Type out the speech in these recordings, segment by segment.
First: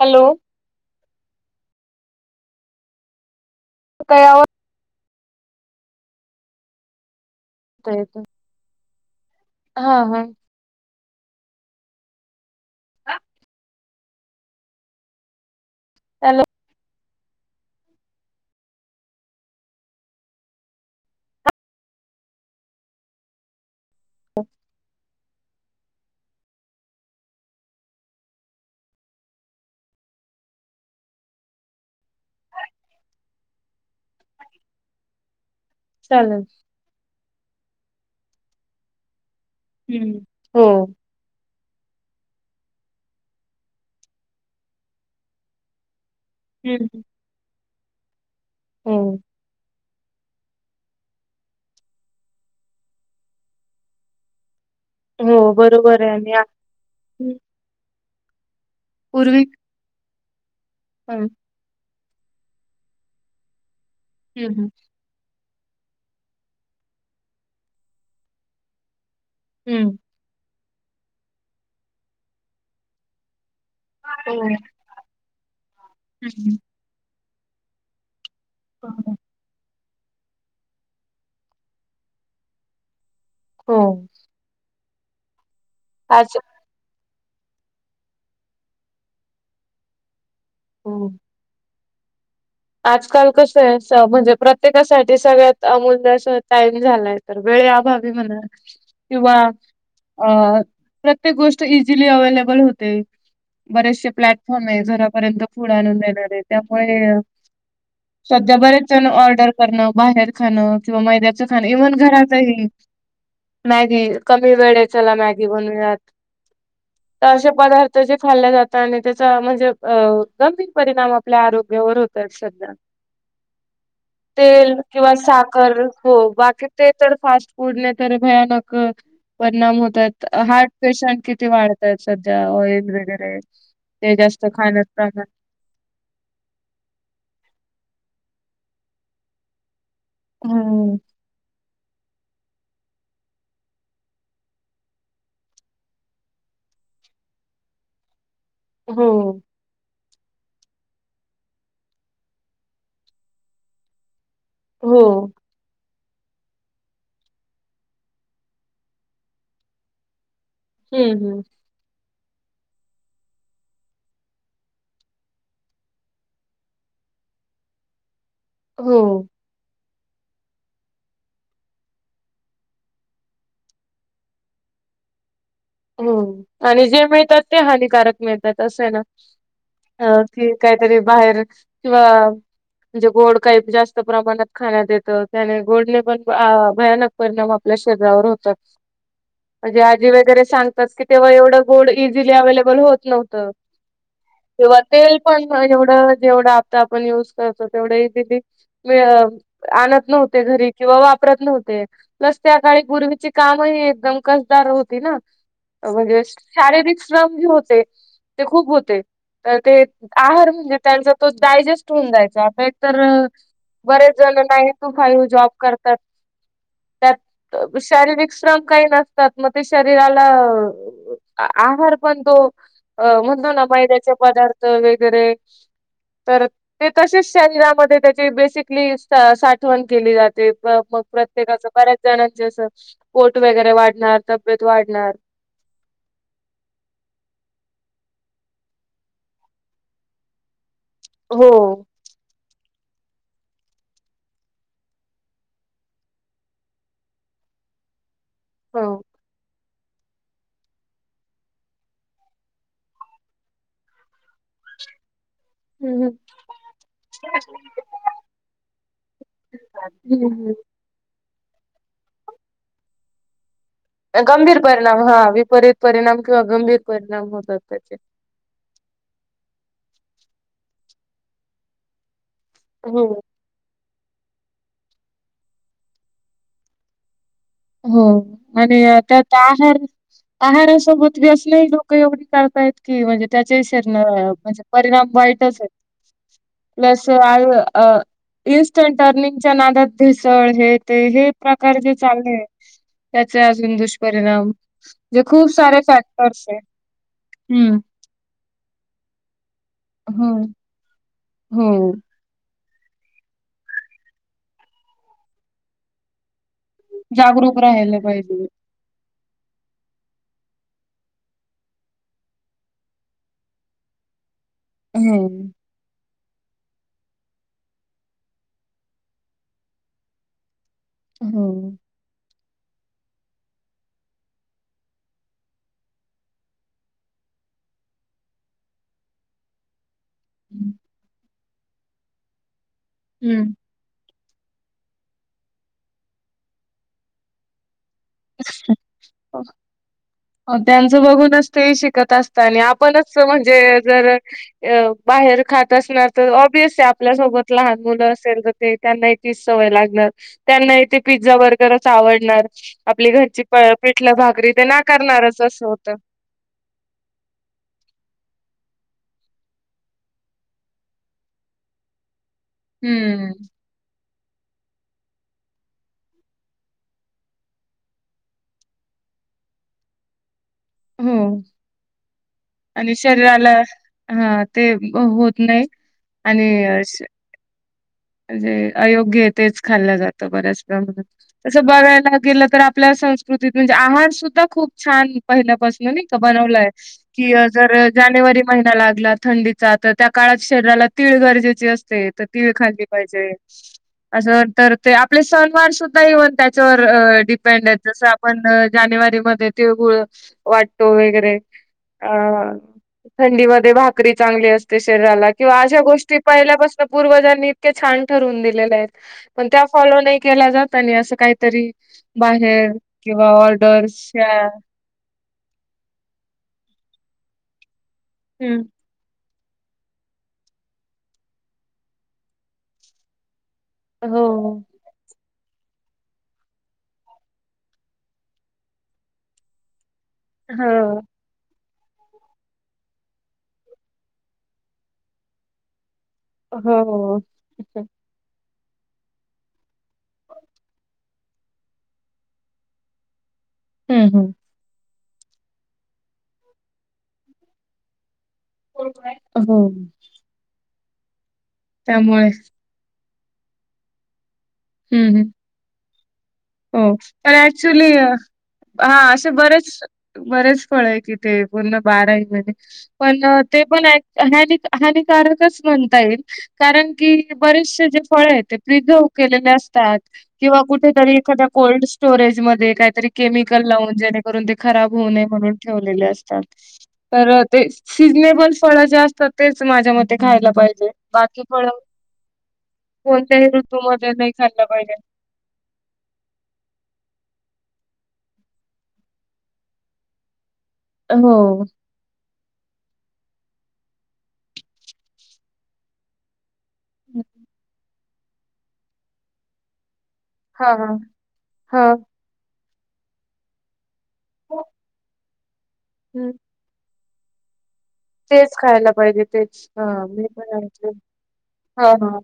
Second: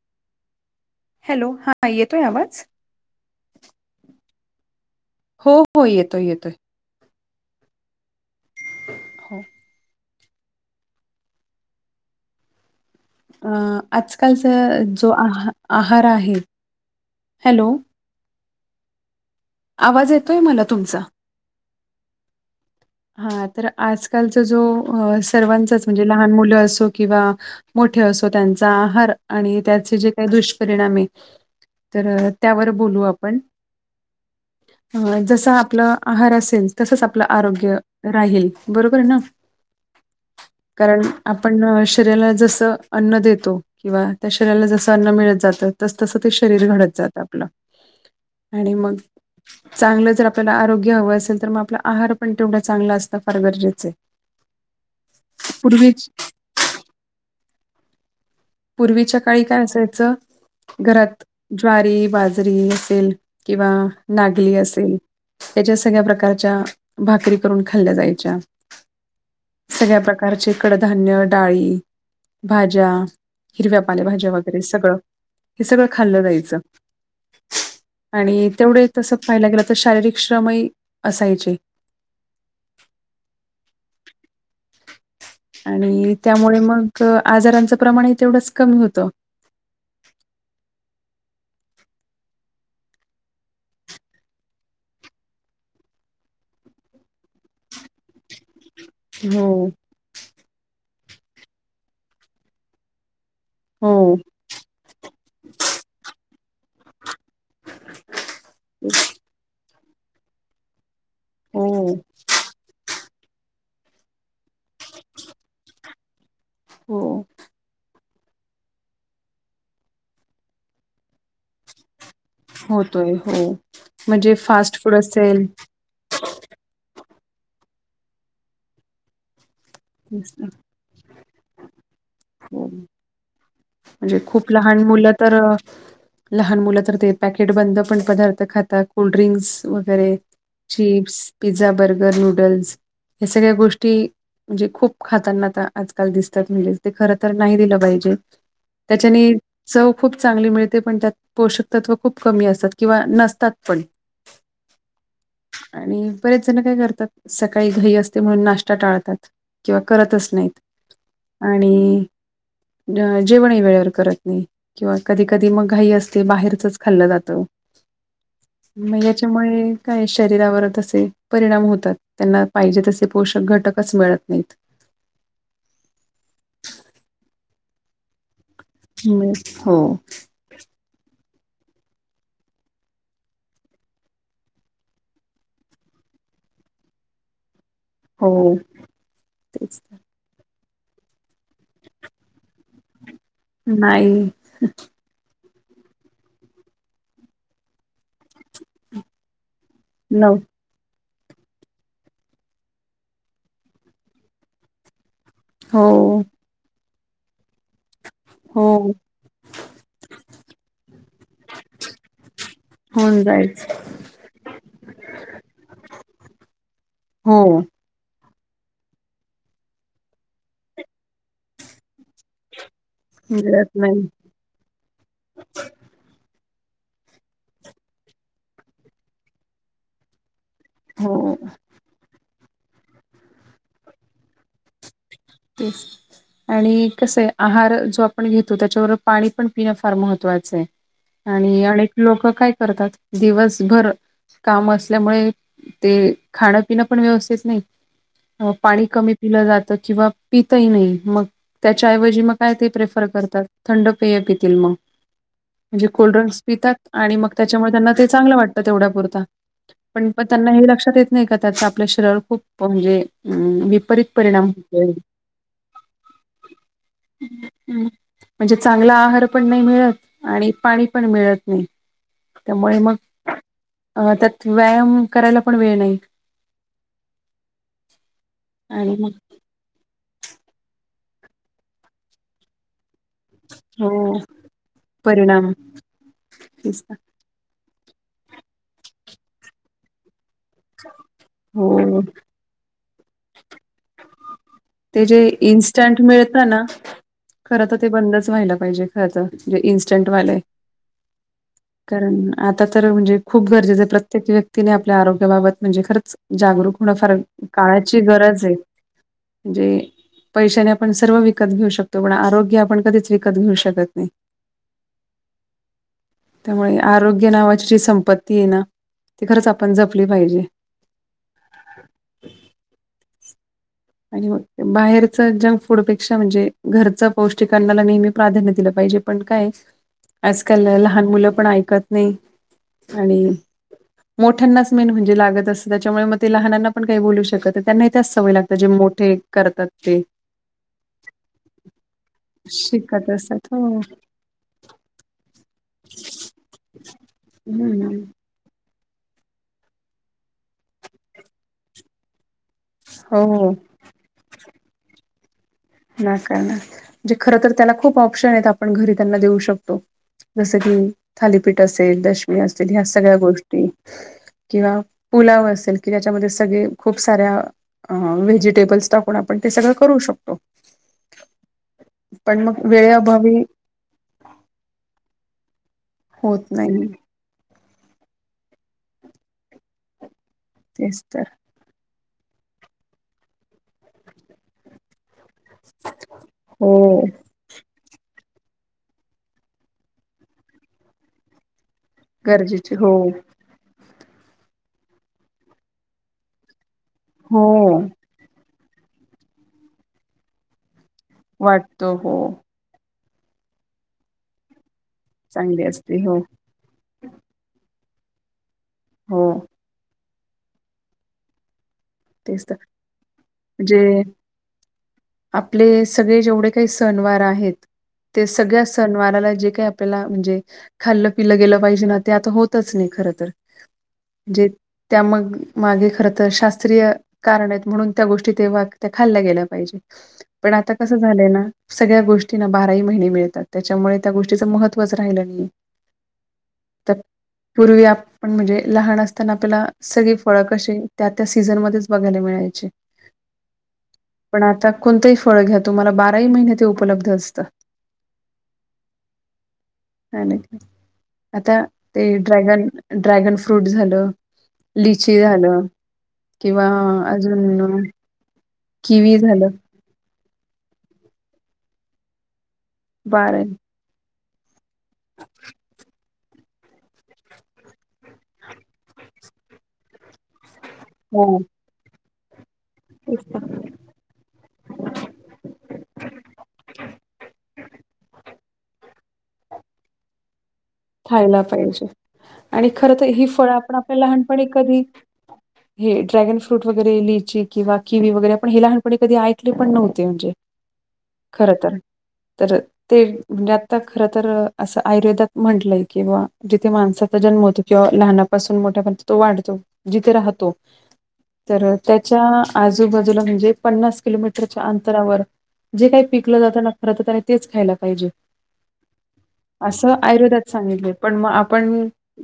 Hello. Hello. हा येतोय आवाज? तयावर हो हो. येतोय येतोय. का येतोय. हो. हा हा. अं आजकालचा जो आ आहार आहे- हॅलो हॅलो. आवाज येतोय मला तुमचा. हा तर आजकालचा जो- सर्वांचाच म्हणजे लहान मुल असो किंवा मोठे असो. त्यांचा आहार आणि त्याचे जे काही- दुष्परिणामये तर त्यावर बोलू आपण. ह जस आप - आपला आहार चालेल असेल, तसच आपलं आरोग्य राहील बरोबर ना? हम्म हो. कारण आपण शरीराला जस अन्न देतो किंवा त्या शरीराला जस अन्न मिळत जात तसं - तसं ते शरीर घडत हम्म जात आपलं. आणि मग हो चांगलं जर आपल्याला आरोग्य हवं असेल तर मग आपला आहार पण तेवढा- चांगला असण फार गरजेचं आहे. हो पूर्वी बरोबर आहे. मी - पूर्वीच्या काळी काय असायचं? घरात हम्म ज्वारी- बाजरी असेल किंवा नागली हम्म असेल- त्याच्या सगळ्या प्रकारच्या भाकरी करून खाल्ल्या जायच्या. हम्म सगळ्या प्रकारचे कडधान्य, डाळी, भाज्या- हिरव्या पालेभाज्या वगैरे सगळं. हे सगळं खाल्लं जायचं. आणि तेवढे हो तसं पाहायला गेलं- शारीरिक श्रमही असायचे. हो. आणि आज त्यामुळे मग? आजारांचं प्रमाण हे तेवढंच कमी होतं. हो. आजकाल कस आहे म्हणजे प्रत्येकासाठी सगळ्यात अमूल्य असा टाईम झालाय तर, - वे अभावी म्हणा. किंवा हो, अ प्रत्येक गोष्ट इझिली अवेलेबल होते. बरेचसे हो, प्लॅटफॉर्म आहे घरापर्यंत पुढे आणून देणारे त्यामुळे- सध्या बरेच जण ऑर्डर करणं बाहेर खाणं- मैद्याच खाण हो, इव्हन घरातहि [unintelligible] वेळेला मॅगी हो, बनूयात असे पार्थ जे खाल्ल्या जात आणि त्याचा म्हणजे अ गंभीर परिणाम आपल्या आरोग्यावर होतो सध्या होतोय हो. म्हणजे तेल फास्ट फूड किंवा असेल साखर हो बाकी ते च फास्ट फूड नाही तर भयानक परिणाम होतात हार्ट पेशंट किती वाढतात सध्या हो ऑइल वगैरे ते म्हणजे जास्त खूप लहान खाण्यात मुलं प्रमाण तर लहान मु ते पॅकेट बंद पदार्थ खातात कोड्रिंस हो चिप्स पिझ्झा बर्गर नूडल्स या सगळ्या गोष्टी म्हणजे खूप खातनाता आजकाल दिसतात म्हणज ते खर तर नाही दिलं पाहिजे हो त्याच्याने चौ खूप चांगली मिळते पण त्यात पोषक तत्व खूप कमी असतात किंवा नसतात पण हो आणि बरेच जण काय करतात सकाळी घई असते म्हणून नाश्ता टाळतात किंवा करतच नाहीत हम्म हम्म आणि अ जेवणही वेळेवर करत नाही किंवा कधी कधी मग घाई असते बाहेरचच खाल्लं जात मग हो. याच्यामुळे काय शरीरावर तसे परिणाम होतात त्यांना पाहिजे तसे पोषक घटकच मिळत नाहीत [inaudible] हो आणि जे मिळतात ते हानिकारक मिळता अस आहे ना हं. हो. अ कि काहीतरी बाहेरच किंवा म्हणजे गोड काही जास्त प्रमाणात खाण्यात येत त्याने गोडने पण भ भयानक परिणाम आप शरीरावर हो होतात तेच म्हणजे तर आजी वगैरे सांगतात की तेव्हा एवढ गोड इझिली अव्हेलेबल [unintelligible] होत नव्हत नाही तेव्हा तेल पण एवढं जेवढं आता आपण युज करतो तेवढे आणत नव नव्हते घरी किवा वाप [unintelligible] प्रत्न होते प्लस त्या काळी पूर्वीची कामही एकदम कसदार होती ना हो, म्हणजे शारीरिक श्रम जे होते ते हो खूप होते तर ते आहार म्हणजे त्यांचा तो डायजेस्ट होऊन जायचा आता एक तर होऊन जायच. बरेच जण नान टू फाई जॉब करतात हो त्यात शारीरिक श्रम काही नसतात मग ते शरीराला अ आहार पण तो अ म्हणतो ना मिळत नाही. मैद्याचे पदार्थ वगैरे तर ते तसेच शरीरामध्ये त्याची बेसिकली सा साठवण केली जाते ते मग हो प्रत्येकाच बऱ्याच जणांचे असं पोट वगैरे वाढणार तब्येत वाढणार तीस आणि कसं आहे आहार जो आपण घेतो त्याच्यावर पाणी पण पिणं फार महत्त्वाचं आहे. हो आणि हो. अनेक लोक काय करतात दिवसभर काम असल्यामुळे ते खाणपिण पण व्यवस्थित नाही पाणी कमी पिलं जातं किंवा पितही नाही मग त्याच्या ऐवजी मग काय ते प्रेफर करतात थंड पेय पिता [unintelligible] म्हणजे हम्म हम्म. कोल्ड्रिंक्स पितात आणि मग त्याच्यामुळे त्यांना ते चांगलं वाटतं तेवढ्या पुुरत पण प त्यांना हम्म हे लक्षात येत नाही का त्याच आपलं शरीर खूप म्हणजे हम्म विप रीत परिणाम गंभीर होईल हा विपरीत परिणाम किंवा गंभीर परिणाम होतात त्याचे. म्हणजे चांगला आहार पण नाही मिळत [inaudible] आणि पाणी पण मिळत नाही त्यामुळे मग हो अ त्यात व्यायाम करायला पण वेळ नाही हो आणि त्यात आहार आहारासोबत व्यसन हि लोकं एवढी करतायेत की म्हणजे त्याच्या शरण हो म्हणजे परिणाम वाईटच आहे तेच ना. प्लस आयु अ.. इन्स्टंट अर्निंगच्या नादात भेसळ हे ते हे प्रकार जे हो चालले त्याचे अजून दुष्परिणाम ते जे खूप सारे इन्स्टंट मिळत फॅक्टर्स आहे. ना! खरं त हम्म ते बंदच व्हायला पाहिजे खरं त जे हो इन्स्टंटवालंए. हो. आता तर म्हणजे खूप गरजेचं ए. प्रत्येक व्यक्तीने आपल्या आरोग्याबाबत म्हणजे खरंच जागरूक होणं फार जागरूक राहायला काळाची गरज पाहिजे. ए म्हणजे पैशाने आपण सर्व विकत घेऊ शकतो पण आरोग्य आपण कधीच विकत घ्यूऊ शकत नाही. हम्म! त्यामुळे आरोग्य नावाची जी संपत्ती ए ना, ती खरंच आपण जपली पाहिजे. हो. [unintelligible] आणि म बाहेरच जंक फूडपेक्षा म्हणजे घरचं पौष्टिक अन्नाला नेहमी प्राधान्य दिलं पाहिजे. हे जे पण काय आजकाल लहान मुलं पण ऐकत नाही आणि हम्म. मोठ्यांनाच मेन म्हणजे लागत असतं, त्याच्यामुळे मग ते लहानांना पण काही बोलू शकत न त्यांनाही त्याच स त्या जे मोठे करतात ते हो त्यांच बघूनच ते शिकत असता आणि शिकत आपणच ज असतात म्हणजे हो. जर अ बाहेर जर खात असला तर ओब्वियस ए आपल्या सोबत लहान हम्म. मुलं असेल तर ते त्यांनाही तीच सवय लागणार, त्यांनाही ते पिझ्झा बर्गरच आवडणार. आपली घरची हो प पिठलं भाकरी ते नाकारणारच स ना का ना म्हणजे खरं तर त्याला खूप ऑप्शन एत आप पण घरी त्यांना देऊ शकतो, जस की थालीपीठ असेल दश हे असतील, ह्या सगळ्या हम्म गोष्टी किंवा पुलाव असेल कि ज्याच्यामध्ये सगळे खूप साऱ्या व्हेजिटेबल्स टाकून आपण ते सगळं करू शकतो. हम्म! पण मग आणि वेळेअभावी शरीराला हा ते हो नाई होत आणि नाही म्हणजे अयोग्य ए तेच खाल्लं जातं. त बऱ्याच तेच प्रमाणात तर तसं बघायला गेलं तर आपल्या संस्कृतीत म्हणजे आहार सुद्धा खूप छान पहिल्या पासनं नई का बनवलाय हो की जर जानेवरीत महिना लागला थंडीचा त त्या काळात शरीराला तीळ गरजेचे अस ते त तिळ गरजेचे खाल्ली हो पाहिजे, असं तर ते आपले सणवार सुद्धा हे होत्यांत तर डिपेंडए हो. जसं आपण जानेवारी मध्ये तिळगुळ वाट तो वेगरे वाटतो हो. अ... थंडीमधे भाकरी चांगली असते शरीराला किंवा चांगली अशा असते हो, गोष्टी पाहिल्यापासनं पूर्वजांनी इतक्या छान ठरवून दिलेल्याएत हो. पण त्या फॉलो नाही केल्या जात आणि आसं काहीतरी तेच तर बाहेर किंवा म्हणजे ऑर्डर्स या आपले सगळे जेवढे काही सणवार आहेत ते हम्म. सगळ्या सणवाराला जे ते आपल्याला म्हणजे खाल्लं पिल्लं गेलं पाहिजे ना ते आता होतच नाही खरं तर े जे हो. त्या मग मागे खर तर शास् य कारण आएत म्हणून त्या गोष्टी तेव्हा त्या खाल्ल्या गेल्या पाहिजे. पण आता कसं हो, झालंय ना! सगळ्या गोष्टींना बाराही महिने मिळतात, त्याच्यामुळे त्या गोष्टीचं महत्त्वच राहिलं नाही. त हो. पूर्वी आपण म्हणजे लहान असताना आपल्याला सगळे फळं कशे त्या त्या सीझनमध्येच बघायला मिळायचे. हम्म, हम्म. पण आता कोणतंही फळ घ्या, तुम्हाला बाराही महिने ते उपलब्ध असतं. [unintelligible] हो. हाय ना की. आता ते त्यामुळे ड्रॅगन.. ड्रॅगन फ्रूट झालं, हम्म, लिची हम्म. झालं किंवा हो. तर अजून ऍक्चुली हा किवी असे झालं बरेच बरेच फळ आहे कि ते पूर्ण बाराही महिने पण बारा ते पण हनि हानिकारकच म्हणता येईल. कारण की बरेचसे जे फळे आहे. ते प्रिझर्व केलेले असतात. किंवा कुठं तरी हो एखाद्या कोल्ड स्टोरेजमध्ये काहीतरी केमिकल लावून जेणेकरून ते खराब होऊ नये म्हणून ठेवले असतात. तर ते सीजनेबल फळ जे असतात, तेच माझ्या मते खायला पाहिजे. खायला बाकी फळ पाहिजे. आणि खर तर ही कोणत्याही फळ आपण आपल्या ऋतूमध्ये नाही लहानपणी खाल्लं कधी पाहिजे हेड ड्रॅगन फ्रूट वगैरे लिची किंवा किवी वगैरे पण हे लहानपणी कधी ऐकले पण नव्हते. म्हणजे हो खरं तर. तर ते म्हणजे आता खर तर असं आयुर्वेदात म्हटलंय किं बवा जिथे माणसाचा जन्म होतो. किंवा लहानापासून मोठ्यापर्य तो वाढतो. जिथ हा हा तर हा त्याच्या आजूबाजूला म्हणजे पन्नास किलोमीटरच्या अंतरावर जे काही हम्म पिकलं जातना खर तर त्याने तेच खायला पाहिजे. तेच खायला पाहिजे. तेच. ह असं आयुर्वेदात सांगितले आहे. पण मग आपण हा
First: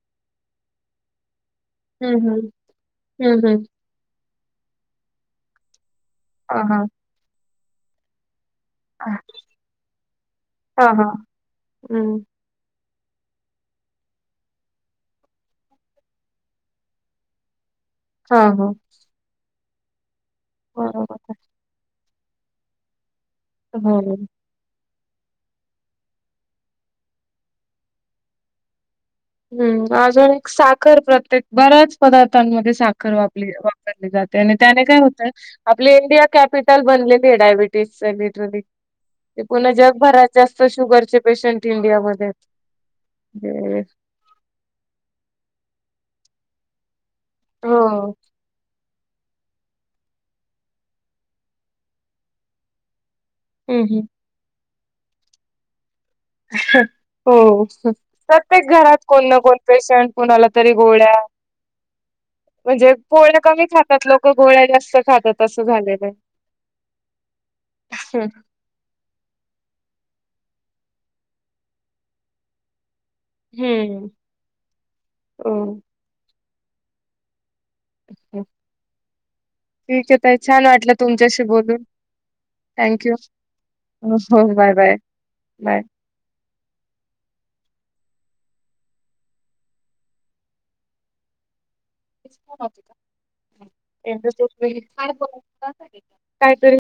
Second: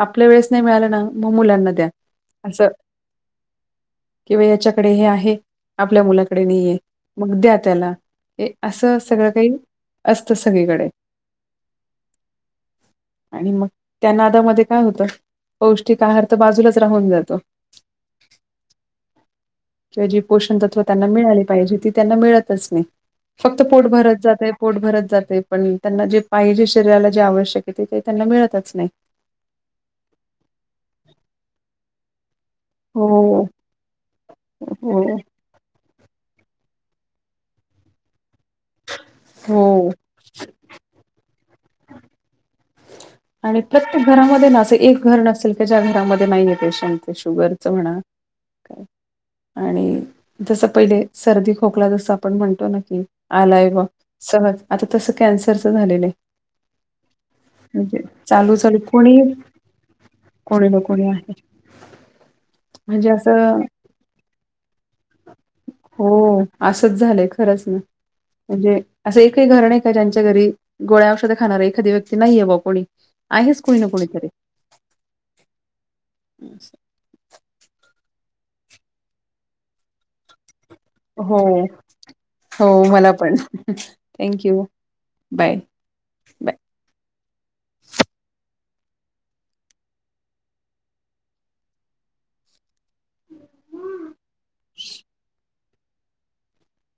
आपल्या वेळेस नाही मिळालं ना मुलांना द्या हम्म हम्म अस. हम्म हम्म किंवा याच्याकडे हे आहे,, आपल्या मुलाकडे हा नाहीय, हा मग द्या त्यांला. असं सगळं काही असतं हा सगळीकडे. हा हम्म आणि मग त्या नादामध्ये काय होतं. पौष्टिक आहार तर बाजूलाच राहून जातो. हा हा किंवा जी पोषण तत्व त्यांना बरोबर मिळाली पाहिजे. ती त्यांना मिळतच नाही. फक्त पोट भरत हो जातय, पोट भरत जातय, पण त्यांना जे पाहिजे शरीराला जे आवश्यक आहे ते त्यांना मिळतच नाही. हम्म अजून एक साखर प्रत्येक बऱ्याच पदार्थ साखर हो, वापली वापरली जाते. आणि त्याने काय हो. होत आपली इंडिया कॅपिटल बनलेली आहे. डायबिटीज ते पुन्हा हो जगभरात जास्त शुगरचे पेशंट इंडियामध्ये आहेत. आणि म्हणजे प्रत्येक घरामध्ये ना, असे एक घर नसेल की ज्या घरामध्ये नाहीय पेशंट. शुगरच हो म्हणा काय आणि जस पहिले सर्दी खोकला जस आपण म्हणतो ना की आलाय हम्म बघ, हम्म सहज आता तस कॅन्सरच झालेलं आहे. हो. म्हणजे चालू प्रत्येक चालू घरात कोणी कोण ना कोण पेशंट, कुणाला कोणी तरी ना कोणी गोळ्या आहे [inaudible] म्हणजे पोळ्या असं, कमी खातात लोक गोळ्या जास्त खातात असं झालेलं आहे. हो असच झालंय खरच ना. म्हणजे असं एकही घर न काय यांच्या घरी गोळ्या औषध खाणार एखादी व्यक्ती नाहीये बा कोणी आहेच कूणी ना कूणी हम्म. तरी. ओके ठीक आहे ताई, छान वाटलं हो तुमच्याशी बोलून. हो थँक मला यू. पण थँक्यू बाय बाय बाय. [unintelligible]